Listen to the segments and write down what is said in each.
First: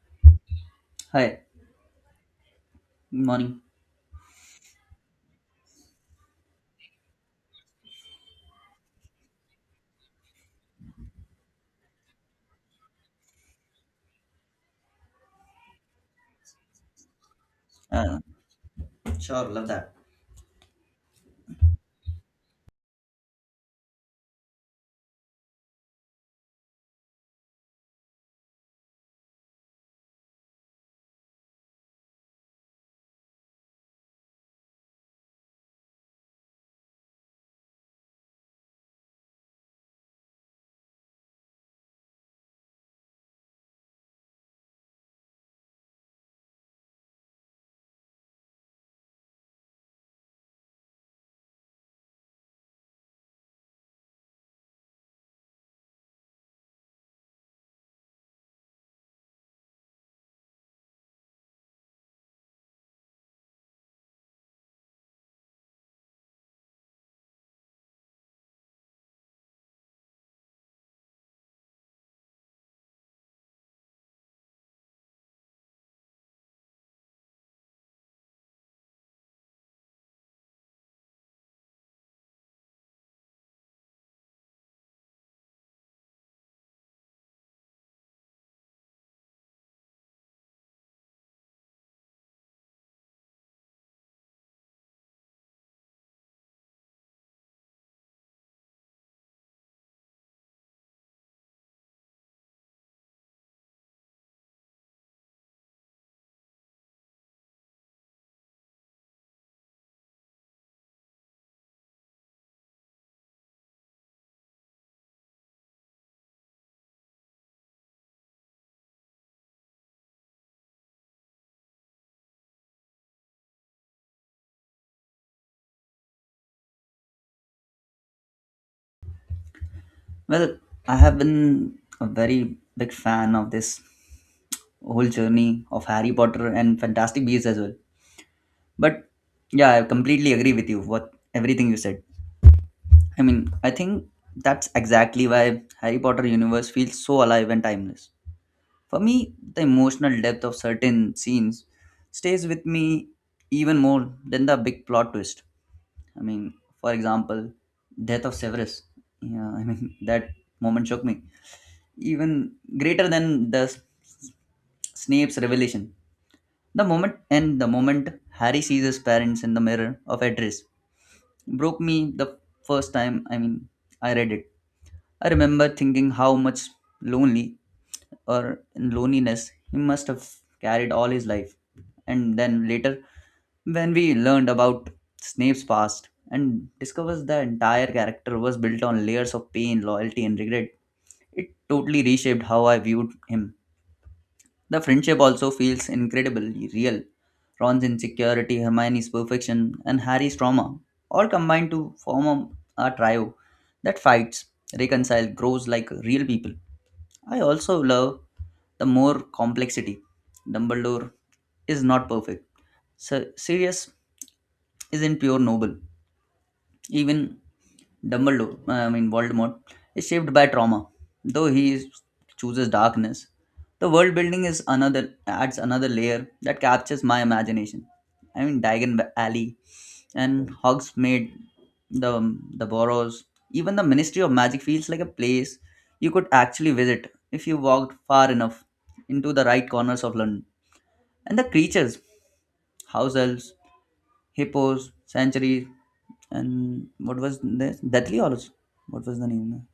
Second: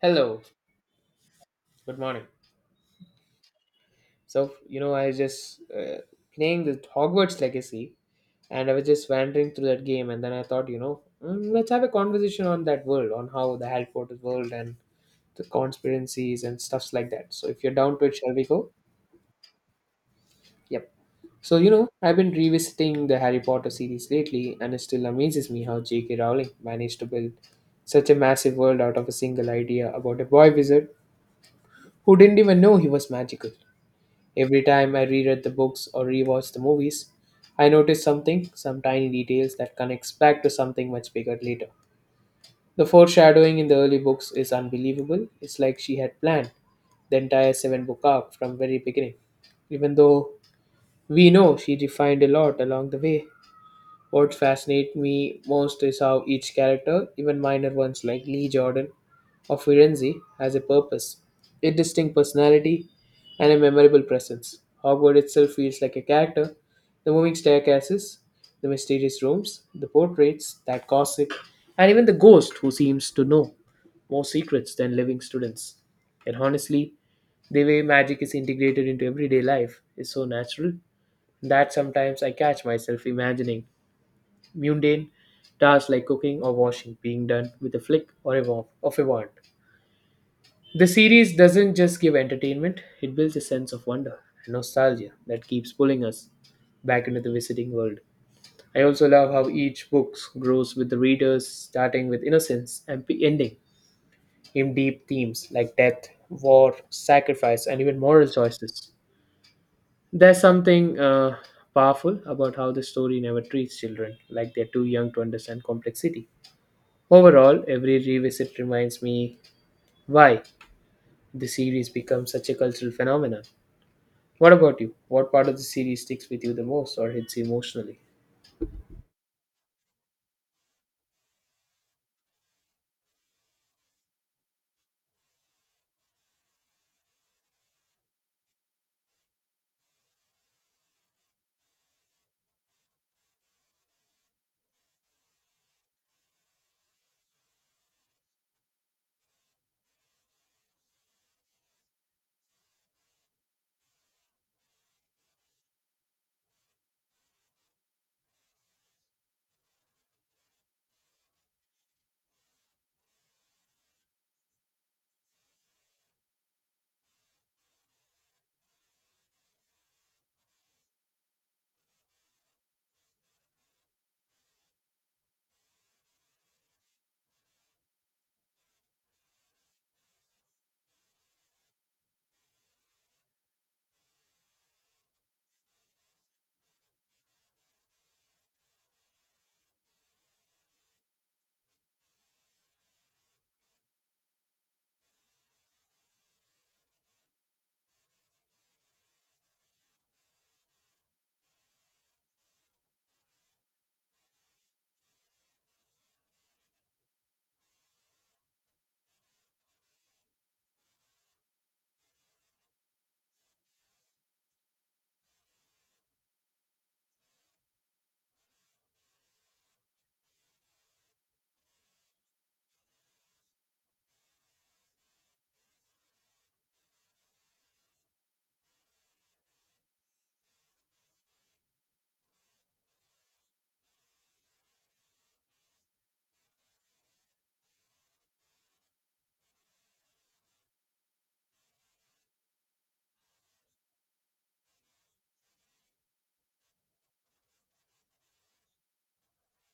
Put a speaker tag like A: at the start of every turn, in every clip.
A: Hello,
B: Hi,
A: good morning.
B: morning.
A: So, you know, I was just playing the Hogwarts Legacy and I was just wandering through that game, and then I thought, let's have a conversation on that world, on how the Harry Potter world and the conspiracies and stuffs like that. So, if you're down to it,
B: Uh,
A: shall we go?
B: Sure, love that.
A: Yep. So, you know, I've been revisiting the Harry Potter series lately, and it still amazes me how J.K. Rowling managed to build such a massive world out of a single idea about a boy wizard who didn't even know he was magical. Every time I reread the books or rewatch the movies, I notice something, some tiny details that connects back to something much bigger later. The foreshadowing in the early books is unbelievable. It's like she had planned the entire seven book arc from very beginning. Even though we know she refined a lot along the way, what fascinates me most is how each character, even minor ones like Lee Jordan or Firenze, has a purpose, a distinct personality, and a memorable presence. Hogwarts itself feels like a character. The moving staircases, the mysterious rooms, the portraits, that gossip, and even the ghost who seems to know more secrets than living students. And honestly, the way magic is integrated into everyday life is so natural that sometimes I catch myself imagining mundane tasks like cooking or washing being done with a flick of a wand. The series doesn't just give entertainment, it builds a sense of wonder and nostalgia that keeps pulling us back into the visiting world. I also love how each book grows with the readers, starting with innocence and ending in deep themes like death, war, sacrifice, and even moral choices. There's something powerful about how the story never treats children like they're too young to understand complexity. Overall, every revisit reminds me why the series becomes such a cultural phenomenon. What about you? What part of the series sticks with you the most or hits you emotionally?
B: Well, I have been a very big fan of this whole journey of Harry Potter and Fantastic Beasts as well. But yeah, I completely agree with you what everything you said. I mean, I think that's exactly why Harry Potter universe feels so alive and timeless. For me, the emotional depth of certain scenes stays with me even more than the big plot twist. I mean, for example, death of Severus. Yeah, I mean that moment shook me even greater than the S- Snape's revelation. The moment Harry sees his parents in the mirror of Edris broke me the first time. I mean, I read it. I remember thinking how much lonely or in loneliness he must have carried all his life. And then later, when we learned about Snape's past and discovers the entire character was built on layers of pain, loyalty, and regret, it totally reshaped how I viewed him. The friendship also feels incredibly real. Ron's insecurity, Hermione's perfection, and Harry's trauma all combine to form a trio that fights, reconciles, grows like real people. I also love the more complexity. Dumbledore is not perfect. Sir Sirius isn't pure noble. Even Dumbledore, I mean Voldemort, is shaped by trauma. Though he is, chooses darkness, the world building is another adds another layer that captures my imagination. I mean Diagon Alley and Hogsmeade, the Boroughs, even the Ministry of Magic feels like a place you could actually visit if you walked far enough into the right corners of London. And the creatures, house elves. Hippos, Sanctuary, and what was this? Deathly or what was the name?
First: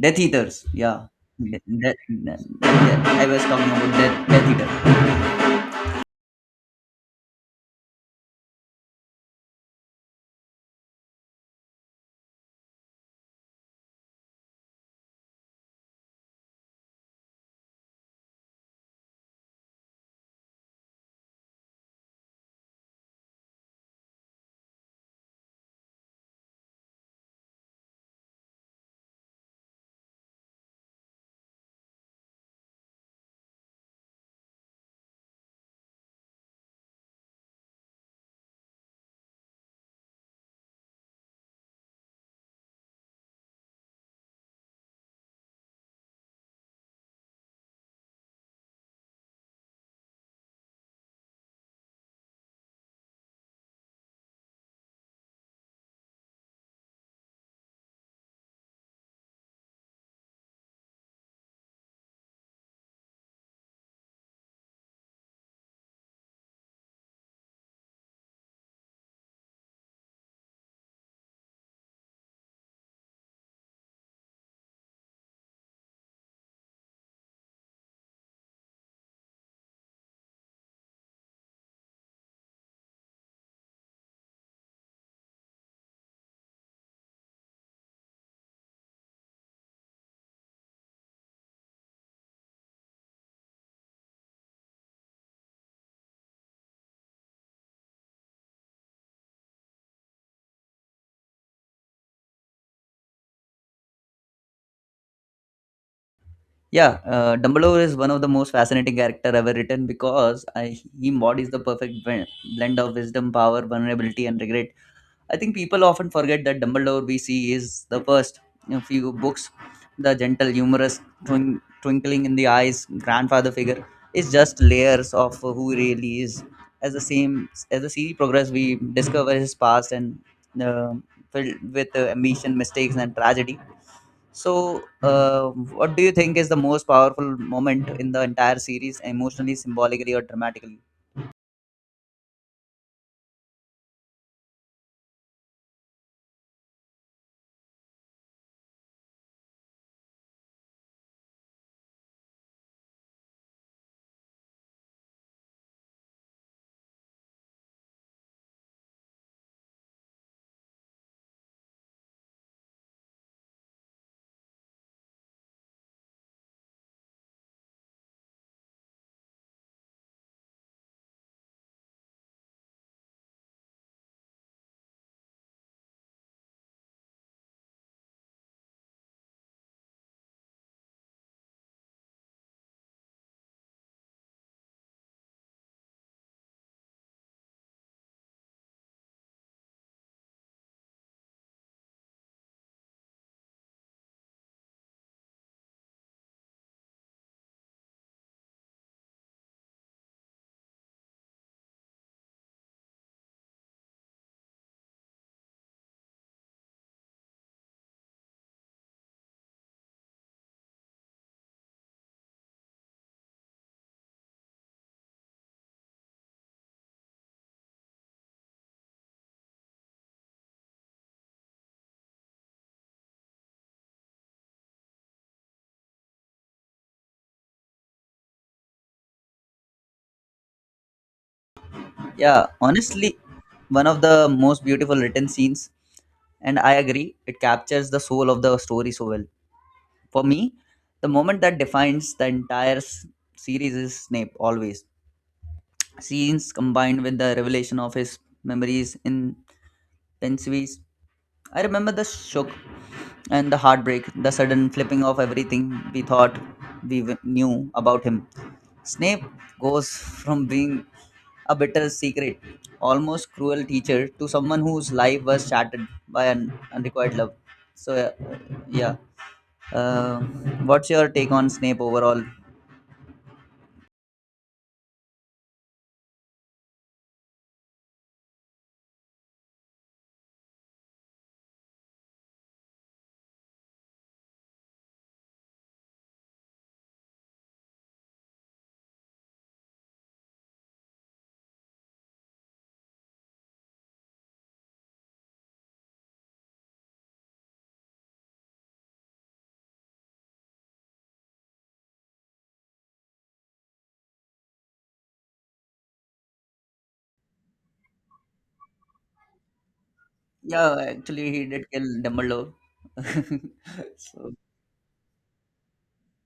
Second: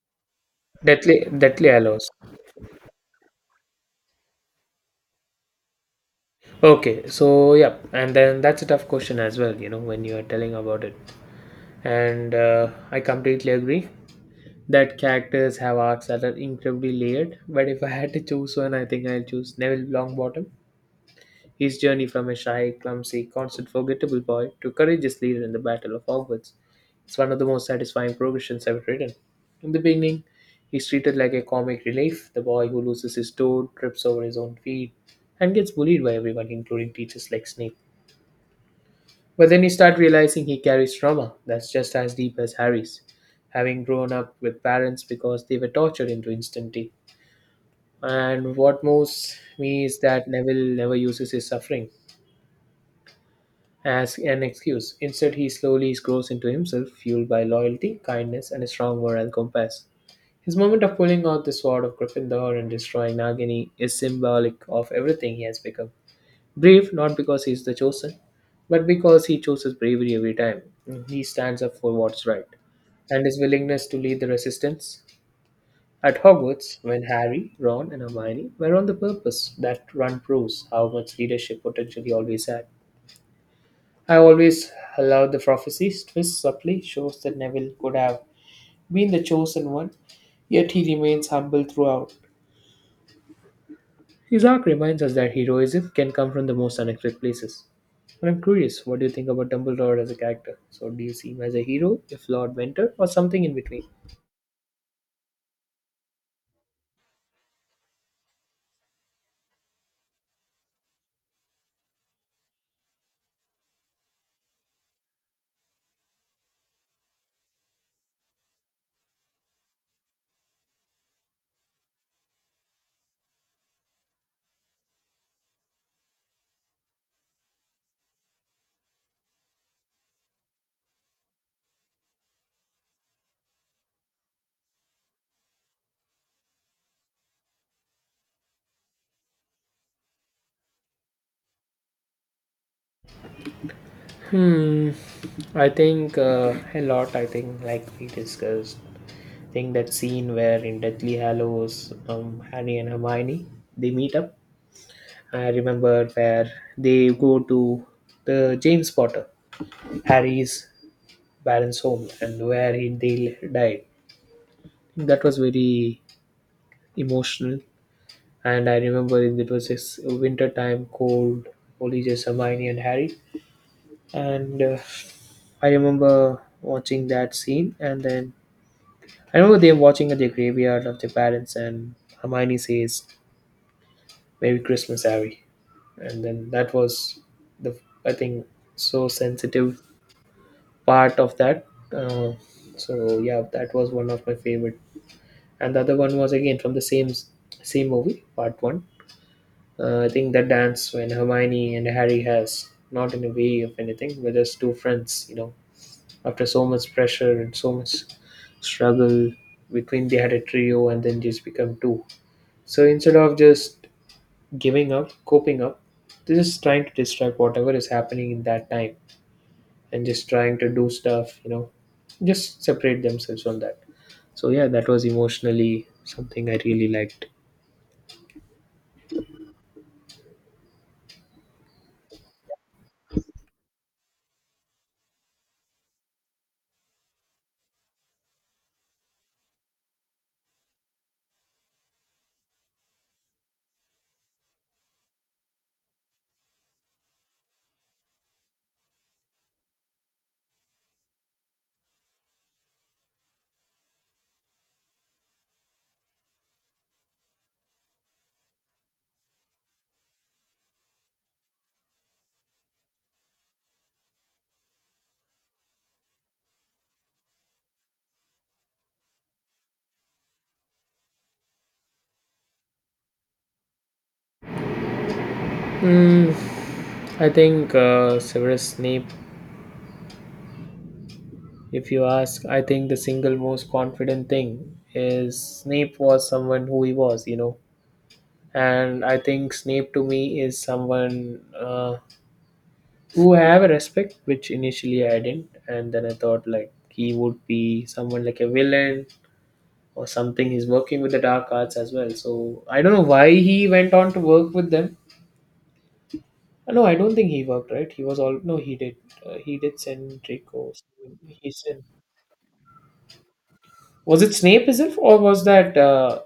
B: Death Eaters. Yeah.
A: Deathly, Deathly Hallows.
B: I was talking about Death, Death Eater.
A: Okay, so yeah, and then that's a tough question as well, you know, when you are telling about it. And I completely agree that characters have arcs that are incredibly layered. But if I had to choose one, I think I'll choose Neville Longbottom. His journey from a shy, clumsy, constant forgettable boy to courageous leader in the Battle of Hogwarts, it's one of the most satisfying progressions I've written. In the beginning, he's treated like a comic relief, the boy who loses his toe, trips over his own feet, and gets bullied by everyone, including teachers like Snape. But then you start realizing he carries trauma that's just as deep as Harry's, having grown up with parents because they were tortured into instantity. And what moves me is that Neville never uses his suffering as an excuse. Instead, he slowly grows into himself, fueled by loyalty, kindness, and a strong moral compass. His moment of pulling out the sword of Gryffindor and destroying Nagini is symbolic of everything he has become. Brave not because he is the chosen, but because he chooses bravery every time. He stands up for what's right, and his willingness to lead the resistance. At Hogwarts, when Harry, Ron, and Hermione were on the purpose, that run proves how much leadership potential he always had. I always allowed the prophecies twist subtly shows that Neville could have been the chosen one, yet he remains humble throughout. Isaac reminds us that heroism can come from the most unexpected places. And I'm curious, what do you think about Dumbledore as a character? So, do you see him as a hero, a flawed mentor, or something in between?
B: Yeah, Dumbledore is one of the most fascinating character ever written because he embodies the perfect blend of wisdom, power, vulnerability, and regret. I think people often forget that Dumbledore we see is the first in few books. The gentle, humorous, twinkling in the eyes grandfather figure is just layers of who he really is. As the same as the series progress, we discover his past and uh, filled with ambition, mistakes, and tragedy. So, what do you think is the most powerful moment in the entire series, emotionally, symbolically, or dramatically?
A: Hmm, I think a lot. I think, like we discussed, I think that scene where in Deathly Hallows, Harry and Hermione they meet up. I remember where they go to the James Potter, Harry's parents' home, and where he they died. That was very emotional. And I remember it, it was this winter time, cold, only just Hermione and Harry. And I remember watching that scene. And then I remember they are watching at the graveyard of their parents, and Hermione says, "Merry Christmas, Harry." And then that was the, I think, so sensitive part of that. Uh, so yeah, that was one of my favorite. And the other one was again from the same movie, part one. I think that dance when Hermione and Harry has not in a way of anything, but as two friends, you know, after so much pressure and so much struggle between they had a trio and then just become two. So instead of just giving up, coping up, they're just trying to distract whatever is happening in that time and just trying to do stuff, you know, just separate themselves from that. So yeah, that was emotionally something I really liked.
B: Yeah, honestly, one of the most beautiful written scenes, and I agree it captures the soul of the story so well. For me, the moment that defines the entire series is Snape always scenes combined with the revelation of his memories in pensvies. I remember the shock and the heartbreak, the sudden flipping of everything we thought we knew about him. Snape goes from being a bitter, secret, almost cruel teacher to someone whose life was shattered by an unrequited love. So yeah. Uh, what's your take on Snape overall?
A: Mm, I think Severus Snape, if you ask, I think the single most confident thing is Snape was someone who he was, you know. And I think Snape to me is someone who I have a respect, which initially I didn't. And then I thought like he would be someone like a villain or something. He's working with the dark arts as well. So I don't know why he went on to work with them. No, I don't think he worked, right? He was all. No, he did. He did send Draco.
B: Yeah, actually, he
A: He
B: did kill
A: sent.
B: Dumbledore.
A: Was
B: So,
A: it Snape himself, or was that.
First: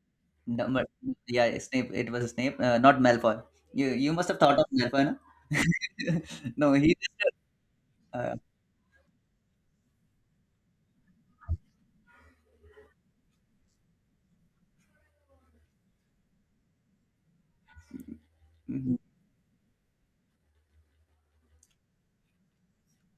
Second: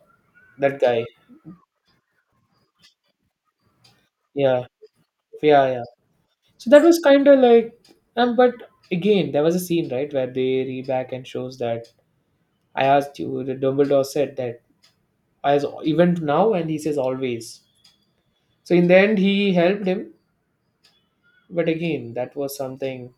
A: That guy.
B: Dumbledore, yeah, Snape. It was Snape, not Malfoy. You must have thought of
A: Yeah,
B: Malfoy, no?
A: yeah. So
B: No,
A: that
B: he
A: was kind
B: just
A: of like,
B: uh, uh,
A: but again, there was a scene right where they re back and shows that I asked you. The Dumbledore said that as even now, and he says always. So in the end, he helped him. But again, that was something.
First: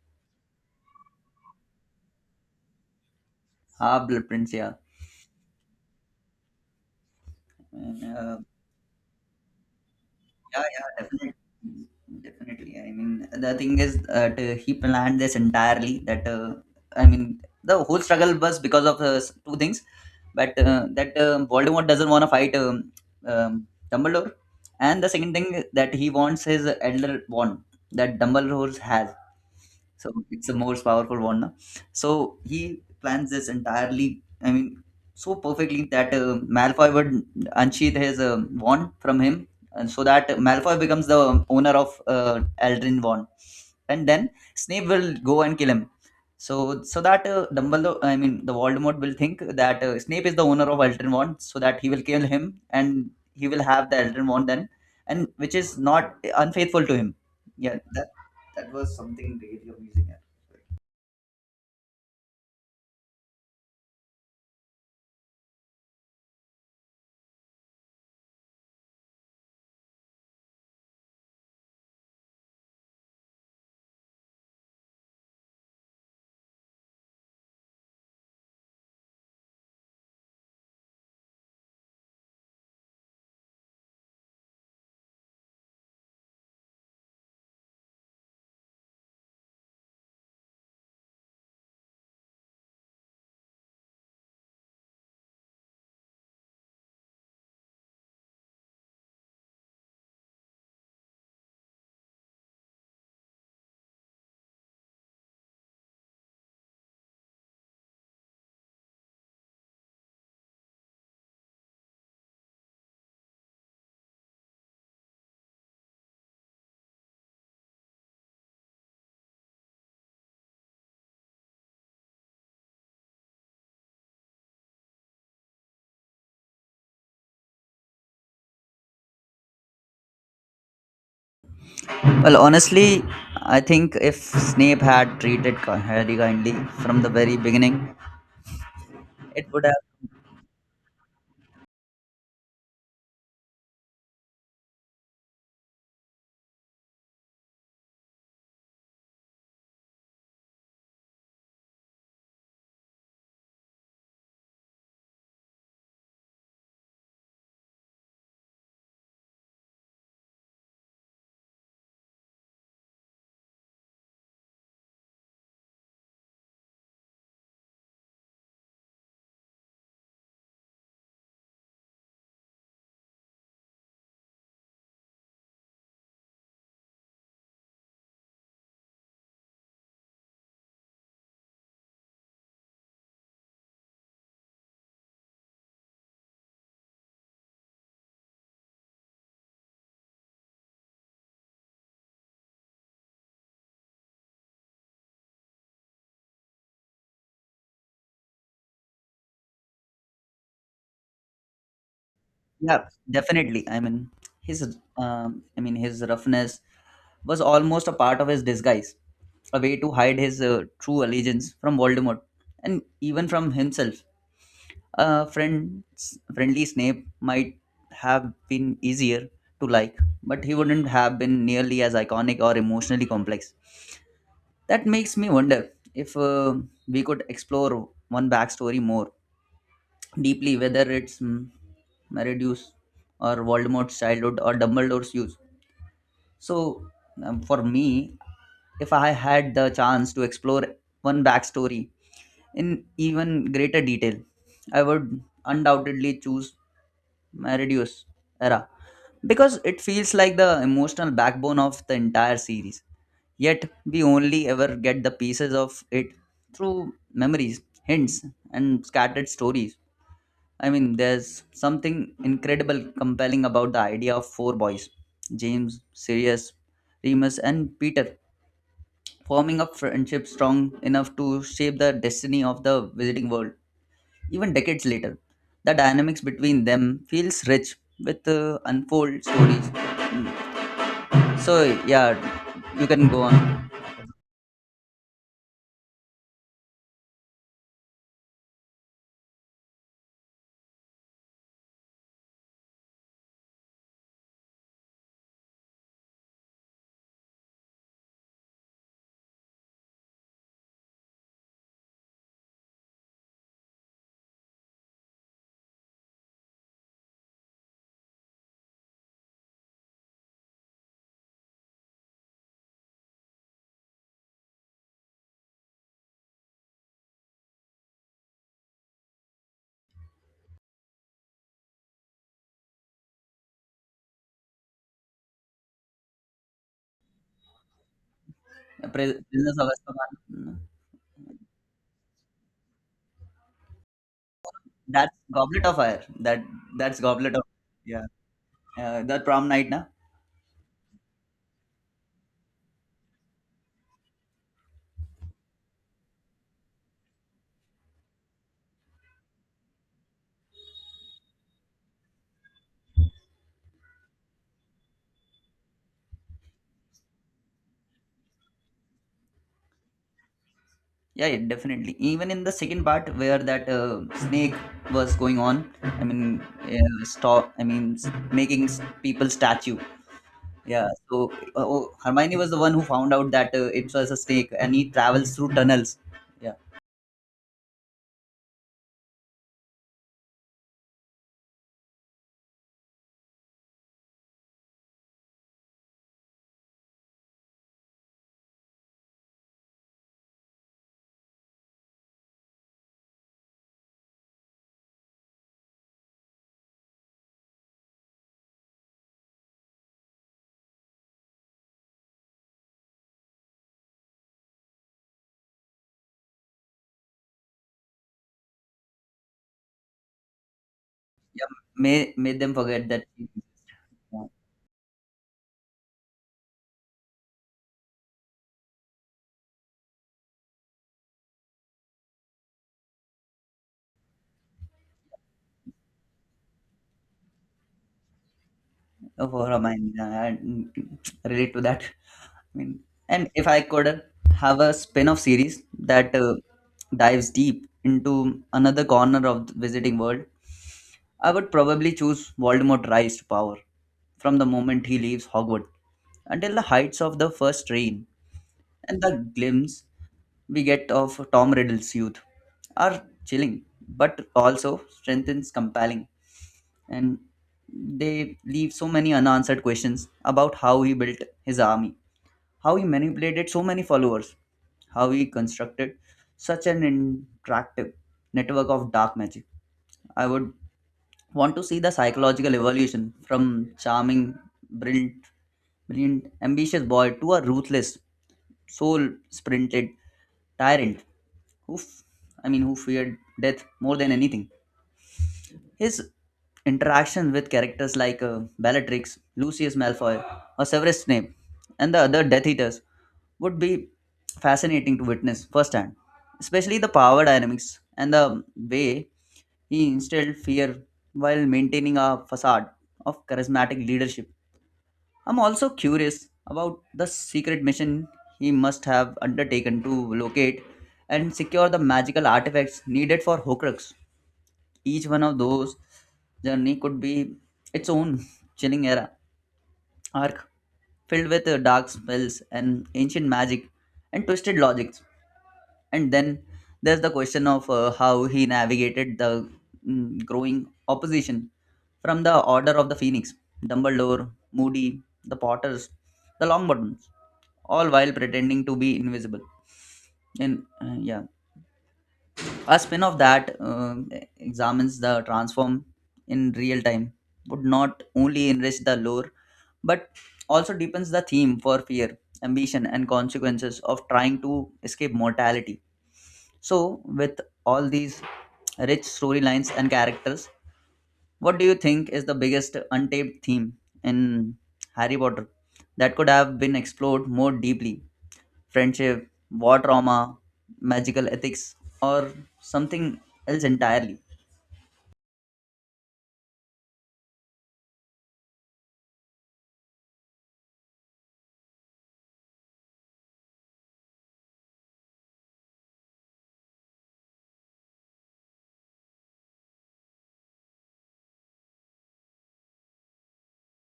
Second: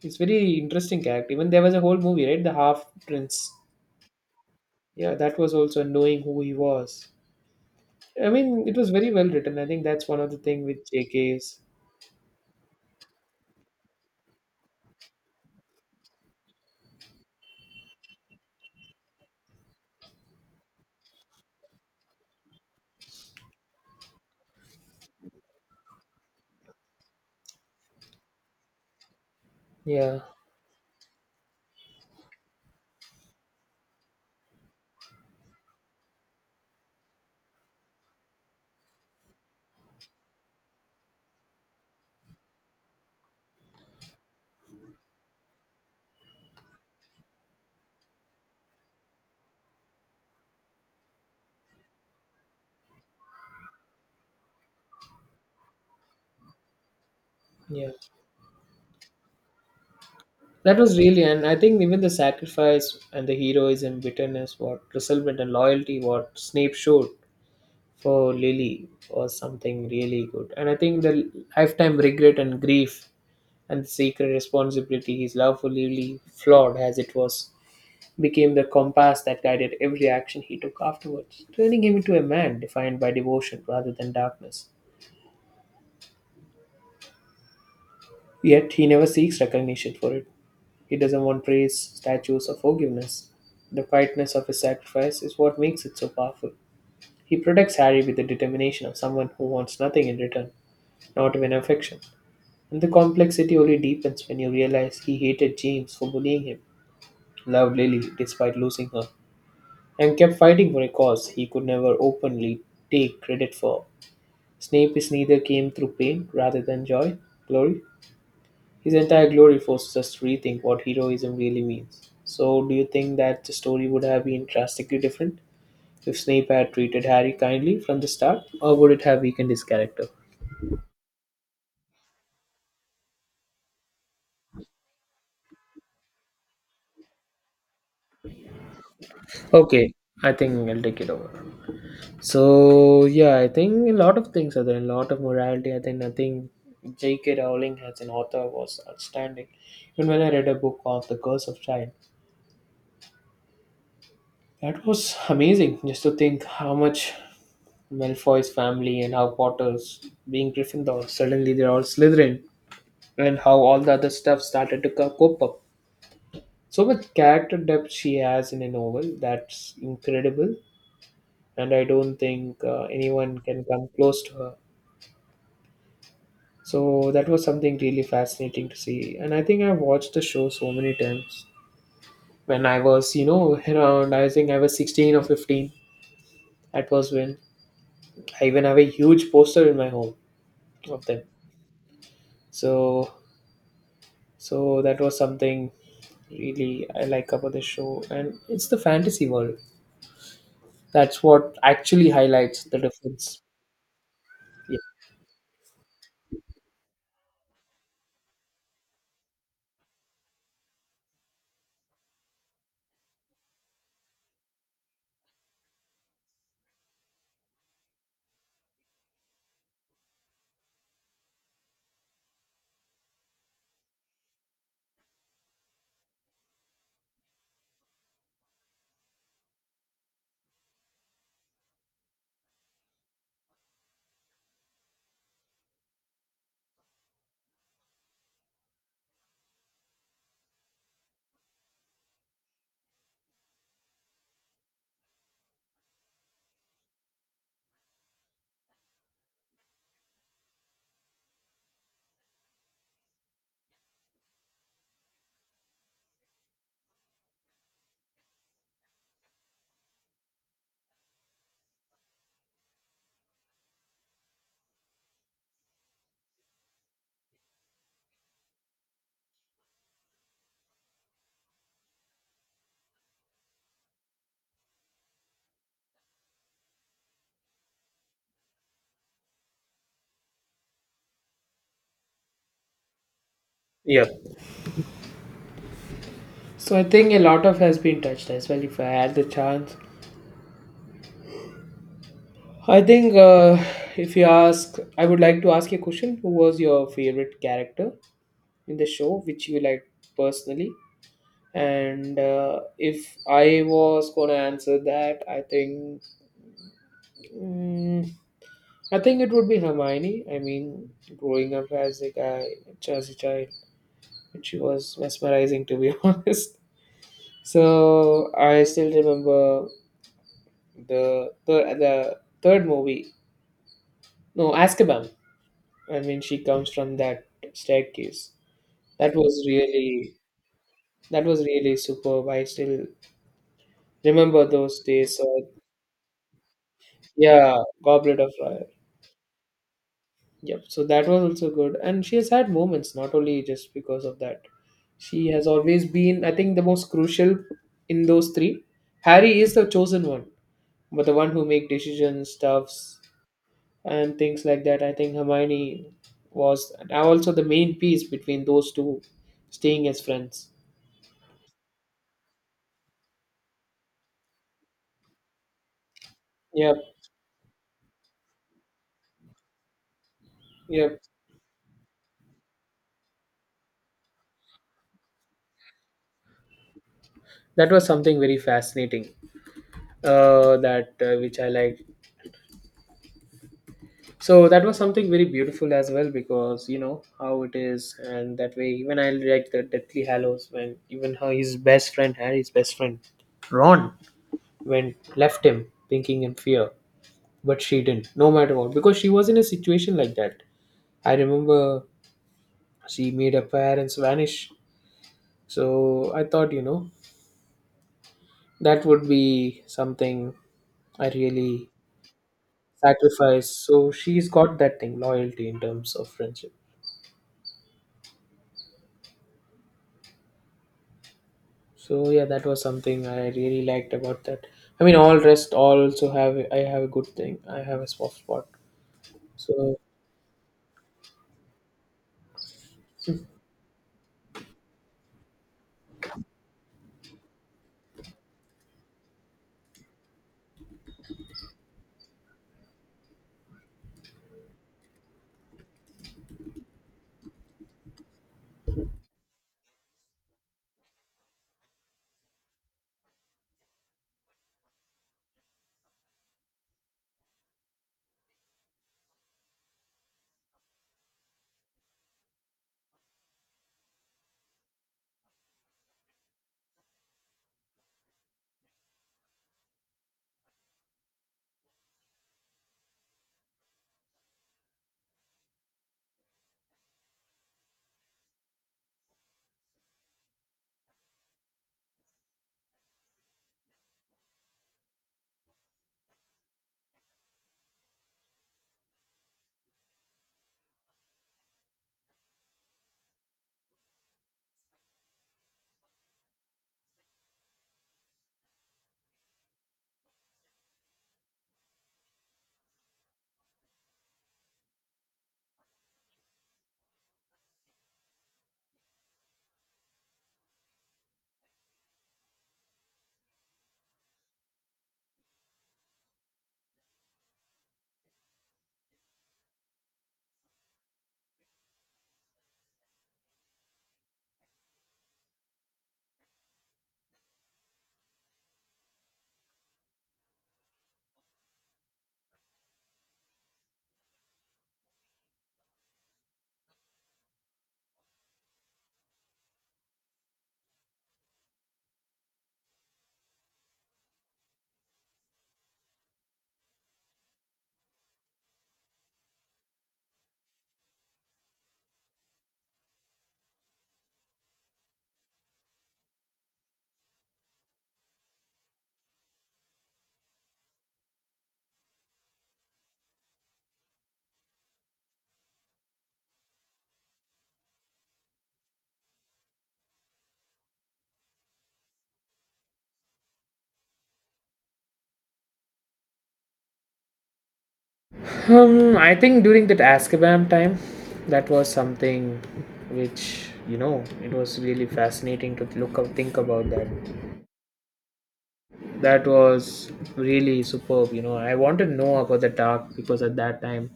A: It's very interesting character. Even there was a whole movie, right? The Half Prince.
B: Half Blood Prince. Yeah.
A: Yeah, that was also knowing who he was.
B: And,
A: I mean, it was very well written. I think that's one of the
B: yeah,
A: thing
B: yeah,
A: with
B: definitely.
A: J.K.'s.
B: Definitely. I mean, the thing is that he planned this entirely. That I mean, the whole struggle was because of two things, but that Voldemort doesn't want to fight um, Dumbledore, and the second thing that he wants his elder wand that Dumbledore has. So
A: Yeah,
B: it's a most powerful wand. Na? So he plans this entirely. I mean, so perfectly that Malfoy would unsheath his wand from him and so that Malfoy becomes the owner of Eldrin Vaughn, and then Snape will go and kill him. So that Dumbledore, I mean the Voldemort will think that Snape is the owner of Eldrin Vaughn, so that he will kill him and he will have the Eldrin Vaughn then, and which is not unfaithful to him. Yeah,
A: yeah.
B: that was something really amazing.
A: That was really, and I think even the sacrifice and the heroism, bitterness, what resentment and loyalty, what Snape showed for Lily was something really good. And I think the lifetime regret and grief and secret responsibility his love for Lily, flawed as it was, became the compass that guided every action he took afterwards, turning him into a man defined by devotion rather than darkness. Yet he never seeks recognition for it. He doesn't want praise, statues, or forgiveness. The quietness of his sacrifice is what makes it so powerful. He protects Harry with the determination of someone who wants nothing in return, not even affection. And the complexity only deepens when you realize he hated James for bullying him, loved Lily despite losing her, and kept fighting for a cause he could never openly take credit for. Snape is neither came through pain rather than joy, glory, his entire glory forces us to rethink what heroism really means. So, do you think that the story would have been drastically different if Snape had treated Harry kindly from the start, or would it have weakened his character?
B: Well, honestly, I think if Snape had treated Harry kindly from the very beginning, it would have.
A: Okay, I think I'll take it over. So, yeah, I think a lot of things are there, a lot of morality. I think nothing. J.K. Rowling as an author was outstanding. Even when I read a book of The Curse of Time, that was amazing just to think how much Malfoy's family and how Potter's being Gryffindor. Suddenly they're all Slytherin, and how all the other stuff started to pop up. So much character depth she has in a novel that's incredible, and I don't think anyone can come close to her. So that was something really fascinating to see, and I think I've watched the show so many times. When I was, you know, around, I think I was 16 or 15. That was when I even have a huge poster in my home of them. So so that was something really I like about the show, and it's the fantasy world. That's what actually highlights the
B: Yeah,
A: difference.
B: definitely. I mean, his roughness was almost a part of his disguise, a way to hide his true allegiance from Voldemort and even from himself. A friendly Snape might have been easier to like, but he wouldn't have been nearly as iconic or emotionally complex. That makes me wonder if we could explore one backstory more deeply, whether it's Meridius or Voldemort's childhood or Dumbledore's youth. So, for me, if I had the chance to explore one backstory in even greater detail, I would undoubtedly choose Meridius era because it feels like the emotional backbone of the entire series. Yet, we only ever get the pieces of it through memories, hints, and scattered stories. I mean, there's something incredible compelling about the idea of four boys, James, Sirius, Remus, and Peter, forming a friendship strong enough to shape the destiny of the visiting world. Even decades later, the dynamics between them feels rich with unfold stories. So, yeah, you can go on.
A: Yeah. Yeah. So I think a lot of has been touched as well. If I had the chance, I think if you ask, I would like to ask you a question: who was your favorite character in the show, which you like personally? And if I was gonna answer that, I think mm, I think it would be Hermione. I mean, growing up as a guy, as a child, she was mesmerizing, to be honest. So I still remember the third movie. No, Azkaban. I mean, she comes from that staircase. That was
B: Prisoners of Azkaban.
A: really, that was really superb. I still remember those
B: That's
A: days. So
B: Goblet of Fire. That's Goblet of.
A: yeah,
B: Yeah.
A: Goblet of Fire.
B: The prom night, na?
A: Yep. So that was also good, and she has had moments not only just because of that. She has always been, I think, the most crucial in those three. Harry is the chosen one, but the one who make decisions, stuffs, and things like that. I think Hermione was and also the main piece between those two, staying as friends.
B: Yeah, yeah, definitely. Even in the second part where that snake was going on, I mean,
A: Yep,
B: stop. I mean, making people statue. Yeah.
A: yep.
B: So oh, Hermione was the one who found out that it was a snake, and he travels through tunnels. Yeah,
A: That was something very fascinating. That which I liked. So that was something very beautiful as well because you know how it is, and that way even I liked the Deathly Hallows when even how his best friend Harry's best friend, Ron went left him, thinking in fear, but she didn't no matter what because she was in a situation like that. I remember she made her parents vanish, so I thought that would be something I really
B: made them forget that she
A: sacrifice.
B: exists.
A: So
B: Yeah.
A: she's got that thing, loyalty in terms of friendship. So yeah, that was something I really liked about that. I mean all rest all also have, I have a good thing, I have a soft spot.
B: Oh, for
A: So
B: Hermione, yeah, I relate to that. I mean, and if I could have a spin-off series that dives deep into another corner of the visiting world, I would probably choose Voldemort rise to power from the moment he leaves Hogwarts until the heights of the first train, and the glimpse we get of Tom Riddle's youth are chilling but also strengthens compelling, and they leave so many unanswered questions about how he built his army, how he manipulated so many followers, how he constructed such an interactive network of dark magic. I would want to see the psychological evolution from charming, brilliant, brilliant, ambitious boy to a ruthless, soul-sprinted tyrant who, f- I mean, who feared death more than anything. His interaction with characters like Bellatrix, Lucius Malfoy, or Severus Snape, and the other Death Eaters would be fascinating to witness firsthand, especially the power dynamics and the way he instilled fear while maintaining a facade of charismatic leadership. I'm also curious about the secret mission he must have undertaken to locate and secure the magical artifacts needed for Horcrux. Each one of those journey could be its own chilling era arc filled with dark spells and ancient magic and twisted logic. And then there's the question of how he navigated the growing opposition from the Order of the Phoenix, Dumbledore, Moody, the Potters, the Longbottoms, all while pretending to be invisible. And yeah, a spin of that uh, examines the transform in real time would not only enrich the lore but also deepens the theme for fear, ambition, and consequences of trying to escape mortality. So, with all these rich storylines and characters, what do you think is the biggest untapped theme in Harry Potter that could have been explored more deeply? Friendship, war trauma, magical ethics, or something else entirely?
A: I think during that Azkaban time, that was something which you know it was really fascinating to look up, think about that. That was really superb. You know, I wanted to know about the dark because at that time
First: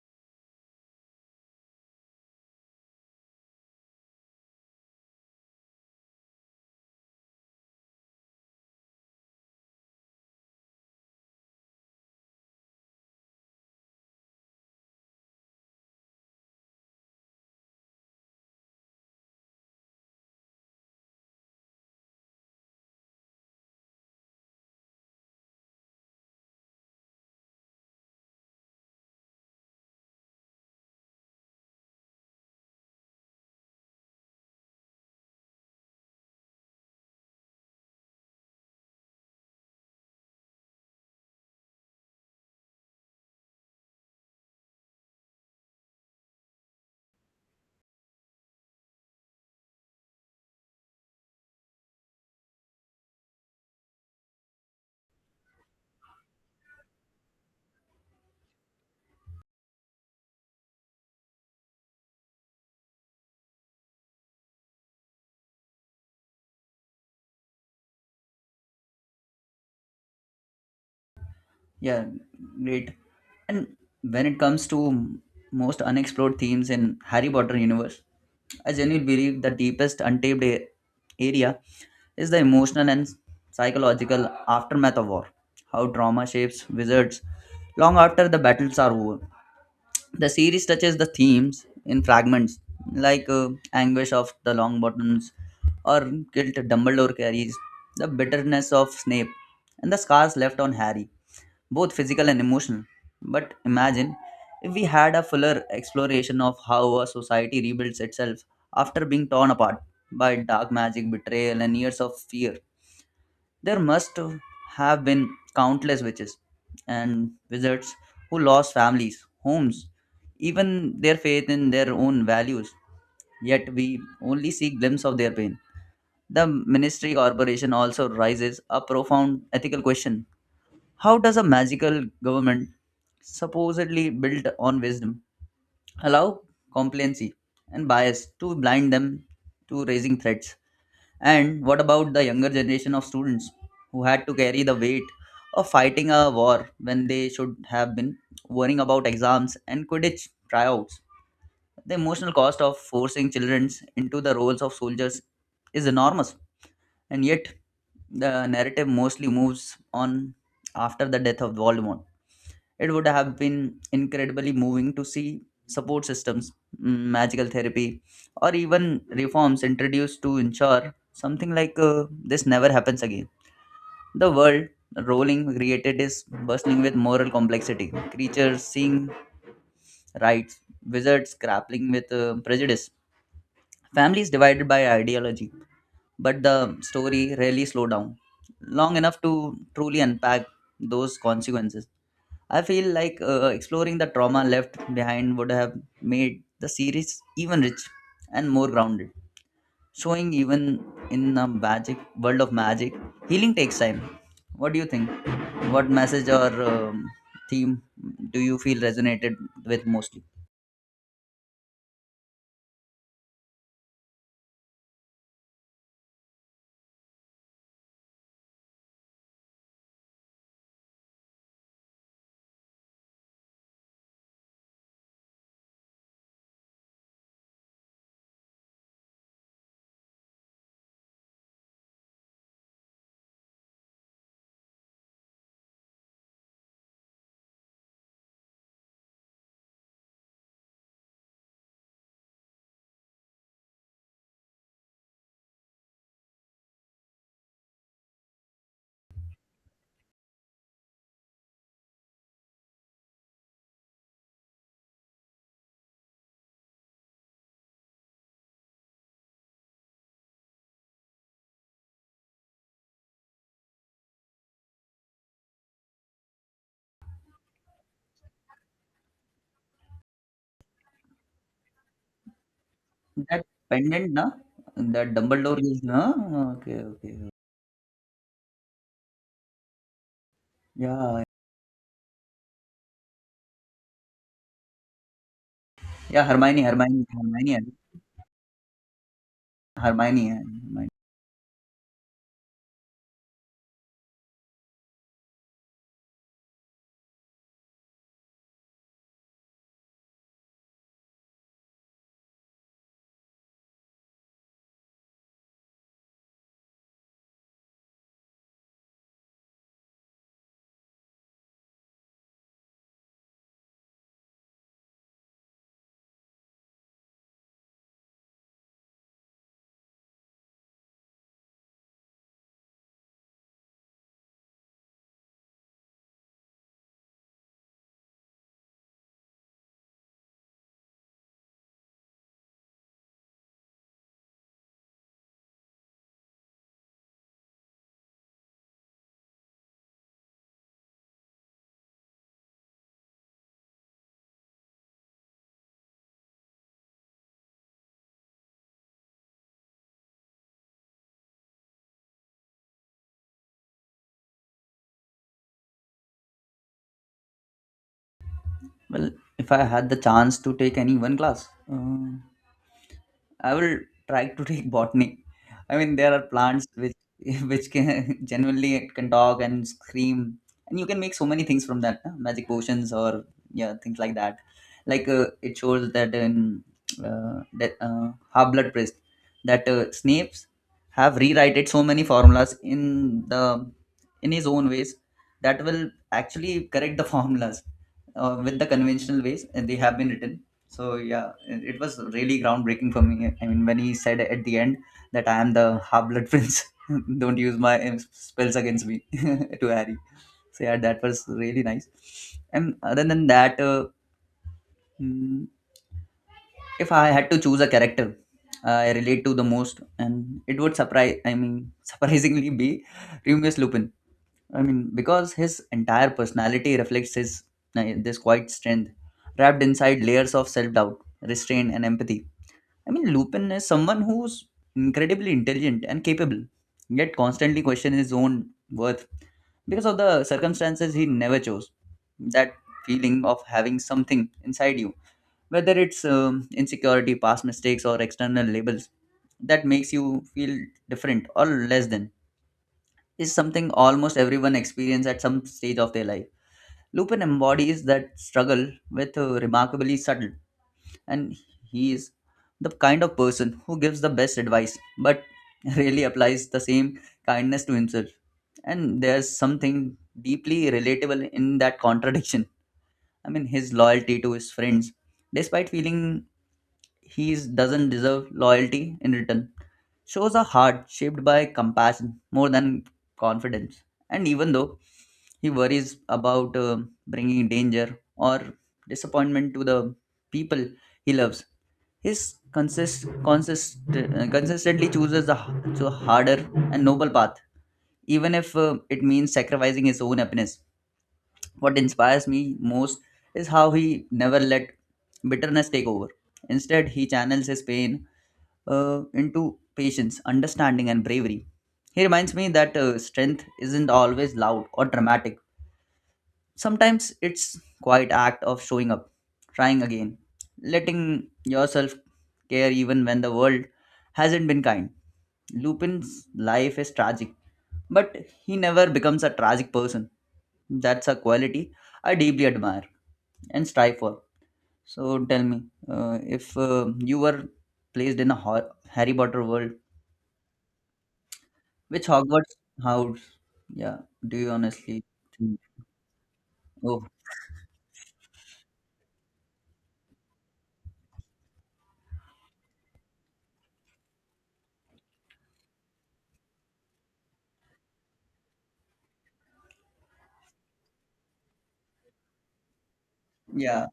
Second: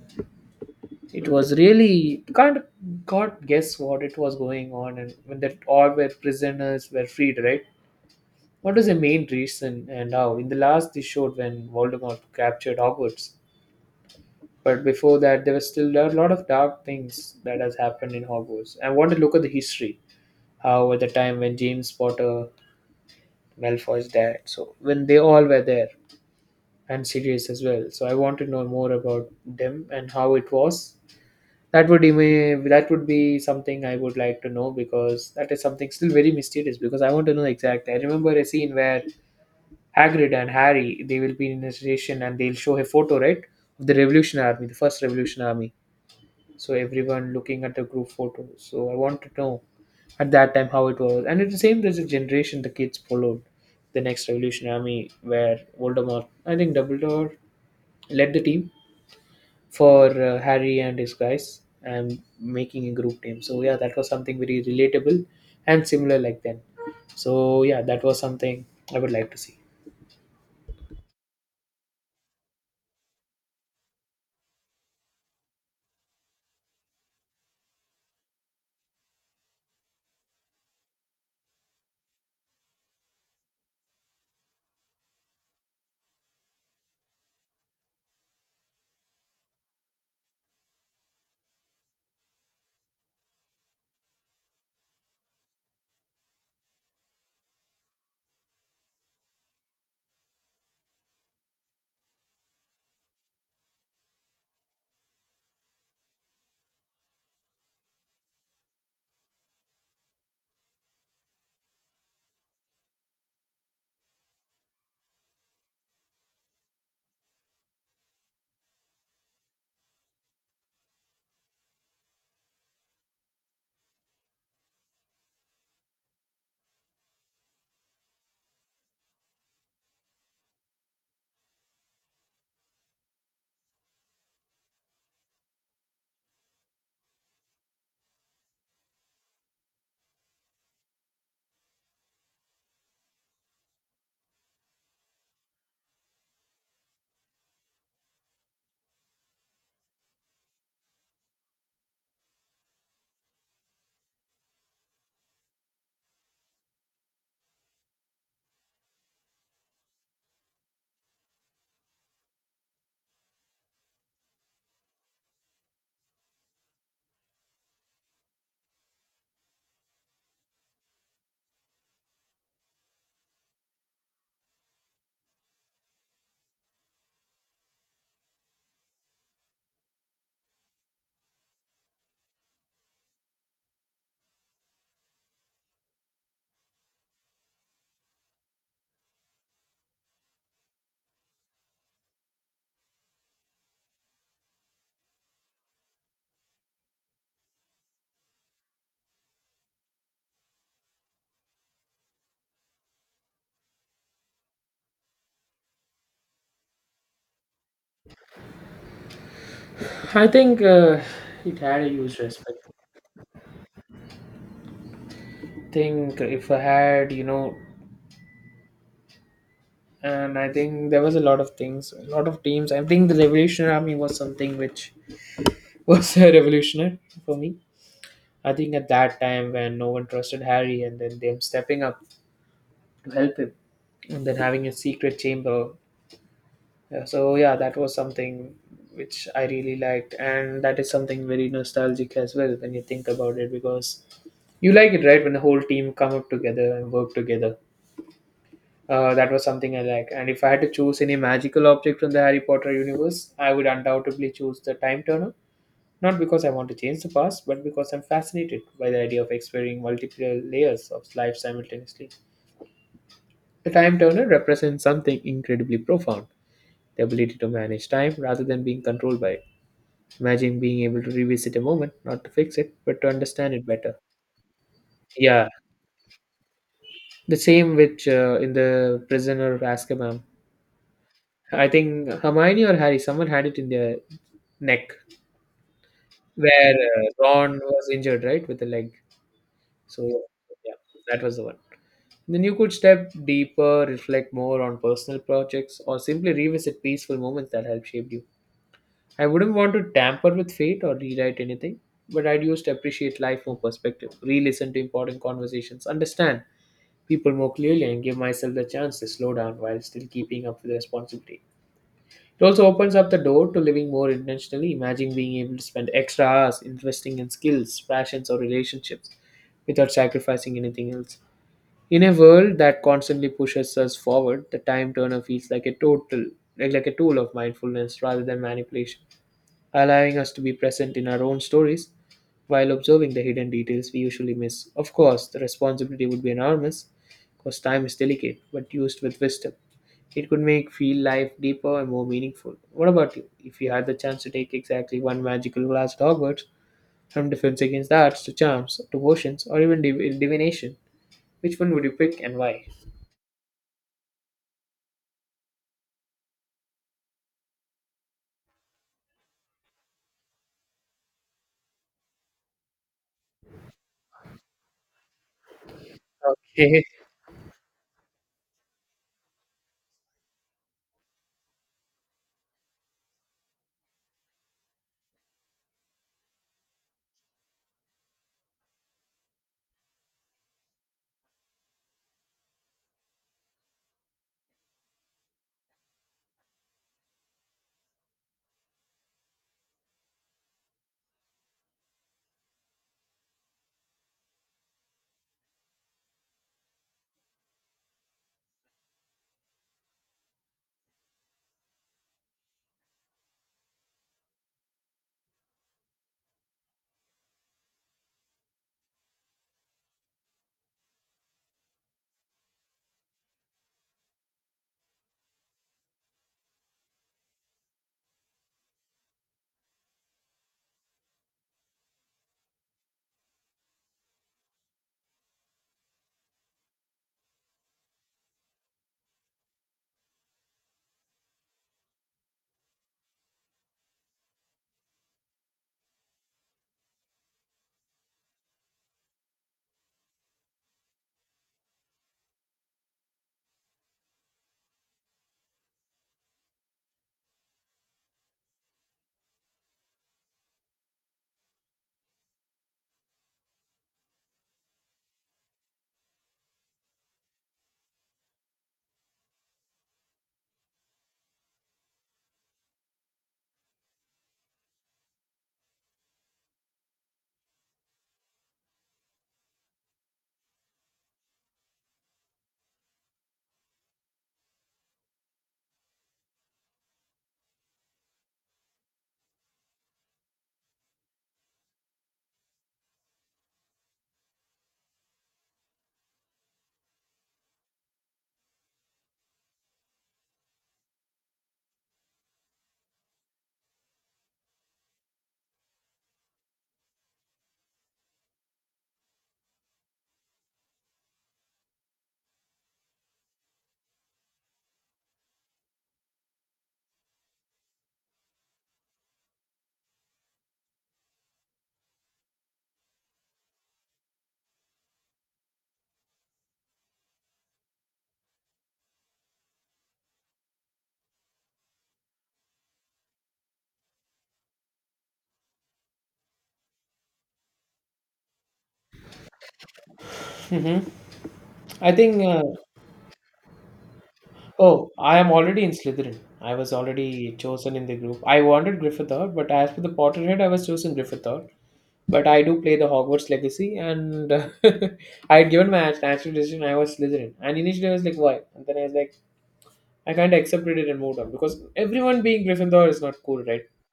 A: it was really kind of God guess what it was going on, and when that all were prisoners were freed, right? What was the main reason and how? In the last they showed when Voldemort captured Hogwarts. But before that, there was still there are a lot of dark things that has happened in Hogwarts. I want to look at the history, how at the time when James Potter, Malfoy's dad, so when they all were there, and Sirius as well. So I want to know more about them and how it was. That would be something I would like to know because that is something still very mysterious. Because I want to know exactly. I remember a scene where Hagrid and Harry they will be in a station and they'll show a photo, right, of the Revolution Army, the first Revolution Army. So everyone looking at the group photo, so I want to know at that time how it was. And it's the same, there's a generation, the kids followed the next revolutionary army where Voldemort, I think Dumbledore led the team for Harry and his guys and making a group team. So yeah, that was something very relatable and similar like then. So yeah, that was something I would like to see.
B: Yeah, great. And when it comes to most unexplored themes in Harry Potter universe, I genuinely believe the deepest untapped area is the emotional and psychological aftermath of war. How trauma shapes wizards long after the battles are over. The series touches the themes in fragments, like anguish of the Longbottoms or guilt Dumbledore carries, the bitterness of Snape, and the scars left on Harry, both physical and emotional. But imagine if we had a fuller exploration of how a society rebuilds itself after being torn apart by dark magic, betrayal, and years of fear. There must have been countless witches and wizards who lost families, homes, even their faith in their own values. Yet we only see glimpse of their pain. The Ministry Corporation also raises a profound ethical question, how does a magical government, supposedly built on wisdom, allow complacency and bias to blind them to raising threats? And what about the younger generation of students who had to carry the weight of fighting a war when they should have been worrying about exams and Quidditch tryouts? The emotional cost of forcing children into the roles of soldiers is enormous, and yet the narrative mostly moves on after the death of Voldemort. It would have been incredibly moving to see support systems, magical therapy, or even reforms introduced to ensure something like this never happens again. The world rolling created is bustling with moral complexity, creatures seeing rights, wizards grappling with prejudice, families divided by ideology. But the story rarely slow down long enough to truly unpack those consequences. I feel like exploring the trauma left behind would have made the series even rich and more grounded, showing even in a magic world of magic, healing takes time. What do you think? What message or theme do you feel resonated with mostly?
A: I think it had a huge respect, think if I had, you know, and I think there was a lot of things, a lot of teams. I think the Revolutionary Army was something which was a revolutionary for me. I think at that time when no one trusted Harry, and then them stepping up to help him, and then having a secret chamber. Yeah, so yeah, that was something which I really liked, and that is something very nostalgic as well when you think about it because you like it, right? When the whole team come up together and work together. That was something I like. And if I had to choose any magical object from the Harry Potter universe, I would undoubtedly choose the Time Turner. Not because I want to change the past, but because I'm fascinated by the idea of exploring multiple layers of life simultaneously. The Time Turner represents something incredibly profound, the ability to manage time rather than being controlled by it. Imagine being able to revisit a moment, not to fix it, but to
B: That
A: understand it better.
B: pendant, na? That
A: Yeah,
B: Dumbledore is, na? Okay, okay.
A: the same which in the Prisoner of Azkaban.
B: Yeah,
A: I think Hermione or Harry, someone had it in their neck
B: yeah. Hermione,
A: where
B: Hermione,
A: Ron
B: Hermione,
A: was injured, right, with the leg. So
B: Hermione,
A: yeah,
B: Hermione.
A: that was the one. Then you could step deeper, reflect more on personal projects, or simply revisit peaceful moments that helped shape you. I wouldn't want to tamper with fate or rewrite anything, but I'd use to appreciate life more perspective, re-listen to important conversations, understand people more clearly, and give myself the chance to slow down while still keeping up with responsibility. It also opens up the door to living more intentionally. Imagine being able to spend extra hours investing in skills, passions, or relationships without sacrificing anything else. In a world that constantly pushes us forward, the time turner feels like a total like a tool of mindfulness rather than manipulation, allowing us to be present in our own stories while observing the hidden details we usually miss. Of course, the responsibility would be enormous because time is delicate but used with wisdom. It could make feel life deeper and more meaningful. What about you? If you had the chance to take exactly one magical class at Hogwarts, from defense against the arts to charms to potions or even divination, which one would you pick and why?
B: Well, if I had the chance to take any one class. I will try to take botany. I mean, there are plants
A: Okay.
B: which which can genuinely it can talk and scream, and you can make so many things from that, huh? Magic potions or yeah, things like that. Like it shows that in that half blood priest that Snapes have rewritten so many formulas in the in his own ways that will actually correct the formulas with the conventional ways and they have been written so yeah, it was really groundbreaking for me. I mean, when he said at the end that I am the half blood prince, don't use my spells against me to Harry. So yeah, that was really nice. And other than that, mm, if I had to choose a character I relate to the most, and it would surprise, I mean, surprisingly be Remus Lupin. I mean, because his entire personality reflects his this quiet strength, wrapped inside layers of self doubt, restraint, and empathy. I mean, Lupin is someone who's incredibly intelligent and capable, yet constantly questions his own worth because of the circumstances he never chose. That feeling of having something inside you, whether it's insecurity, past mistakes, or external labels, that makes you feel different or less than, is something almost everyone experiences at some stage of their life. Lupin embodies that struggle with remarkably subtle, and he is the kind of person who gives the best advice but really applies the same kindness to himself, and there's something deeply relatable in that contradiction. I mean, his loyalty to his friends despite feeling doesn't deserve loyalty in return shows a heart shaped by compassion more than confidence. And even though he worries about bringing danger or disappointment to the people he loves, his consistently chooses the so harder and noble path, even if it means sacrificing his own happiness. What inspires me most is how he never let bitterness take over. Instead, he channels his pain into patience, understanding, and bravery. He reminds me that strength isn't always loud or dramatic. Sometimes it's quite act of showing up, trying again, letting yourself care even when the world hasn't been kind. Lupin's life is tragic, but he never becomes a tragic person. That's a quality I deeply admire and strive for. So tell me, if you were placed in a Harry Potter world,
A: Hmm, I
B: which
A: think
B: Hogwarts house? Yeah, do you
A: oh,
B: honestly
A: I am
B: think?
A: already in Slytherin. I was
B: Oh,
A: already chosen in the group. I wanted Gryffindor, but as for the Potterhead, I was chosen Gryffindor. But I do play the Hogwarts Legacy, and I had given my natural decision. I was Slytherin, and initially I was like, "Why?" And then I was like, "I kind of accepted it and moved on because everyone being Gryffindor is not cool, right?"
B: yeah.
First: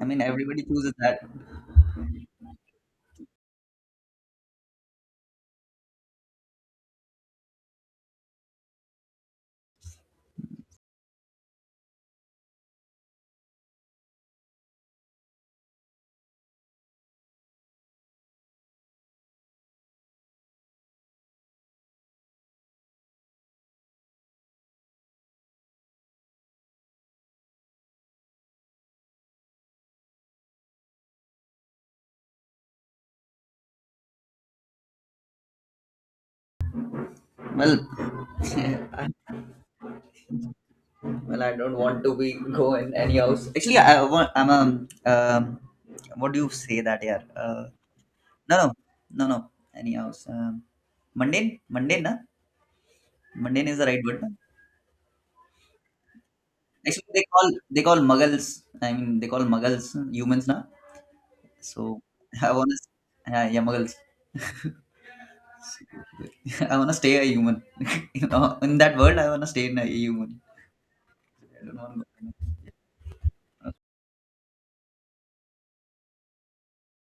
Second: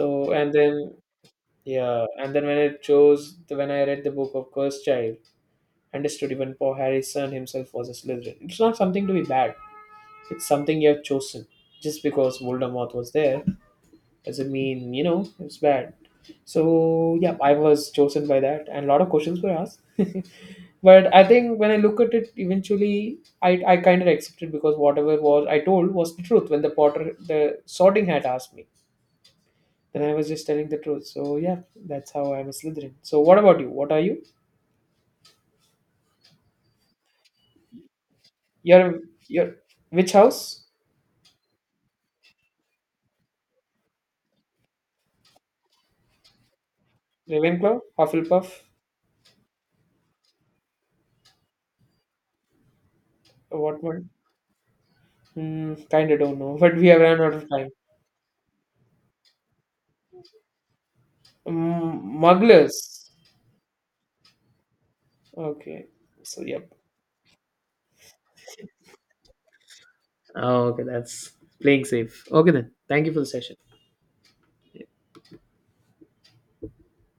B: I mean,
A: and
B: everybody chooses
A: then
B: that.
A: yeah, and then when I chose, when I read the book of Cursed Child, understood even poor Harry's son himself was a Slytherin. It's not something to be bad. It's something you have chosen. Just because Voldemort was there doesn't mean, you know, it's bad. So, yeah, I was chosen by that, and a lot of questions were asked. But I think when I look at it, eventually, I kind of accepted because whatever was I told was the truth. When the Potter, the Sorting Hat asked me, then I was just telling the truth. So, yeah, that's how I'm a Slytherin. So, what about you? What are you?
B: Well,
A: You're,
B: I,
A: you're which house?
B: well, I don't want to be go in any house. Actually, I want. I'm um what do you say that here?
A: Ravenclaw?
B: No,
A: Hufflepuff?
B: no, no, no. Any house. Mundane, mundane, na? Mundane is
A: What
B: the right
A: one?
B: word. Na?
A: Hmm, kind of don't know, but we have
B: Actually,
A: run
B: they
A: out
B: call
A: of time.
B: they call muggles. I mean, they call muggles humans, na? So
A: Mm,
B: I wanna,
A: Mugglers.
B: yeah, yeah, muggles.
A: Okay. So, yep.
B: I wanna stay a human. You know, in that world, I wanna stay in a human.
A: Oh, okay, that's
B: I don't
A: playing safe.
B: want.
A: Okay, then. Thank you for the session.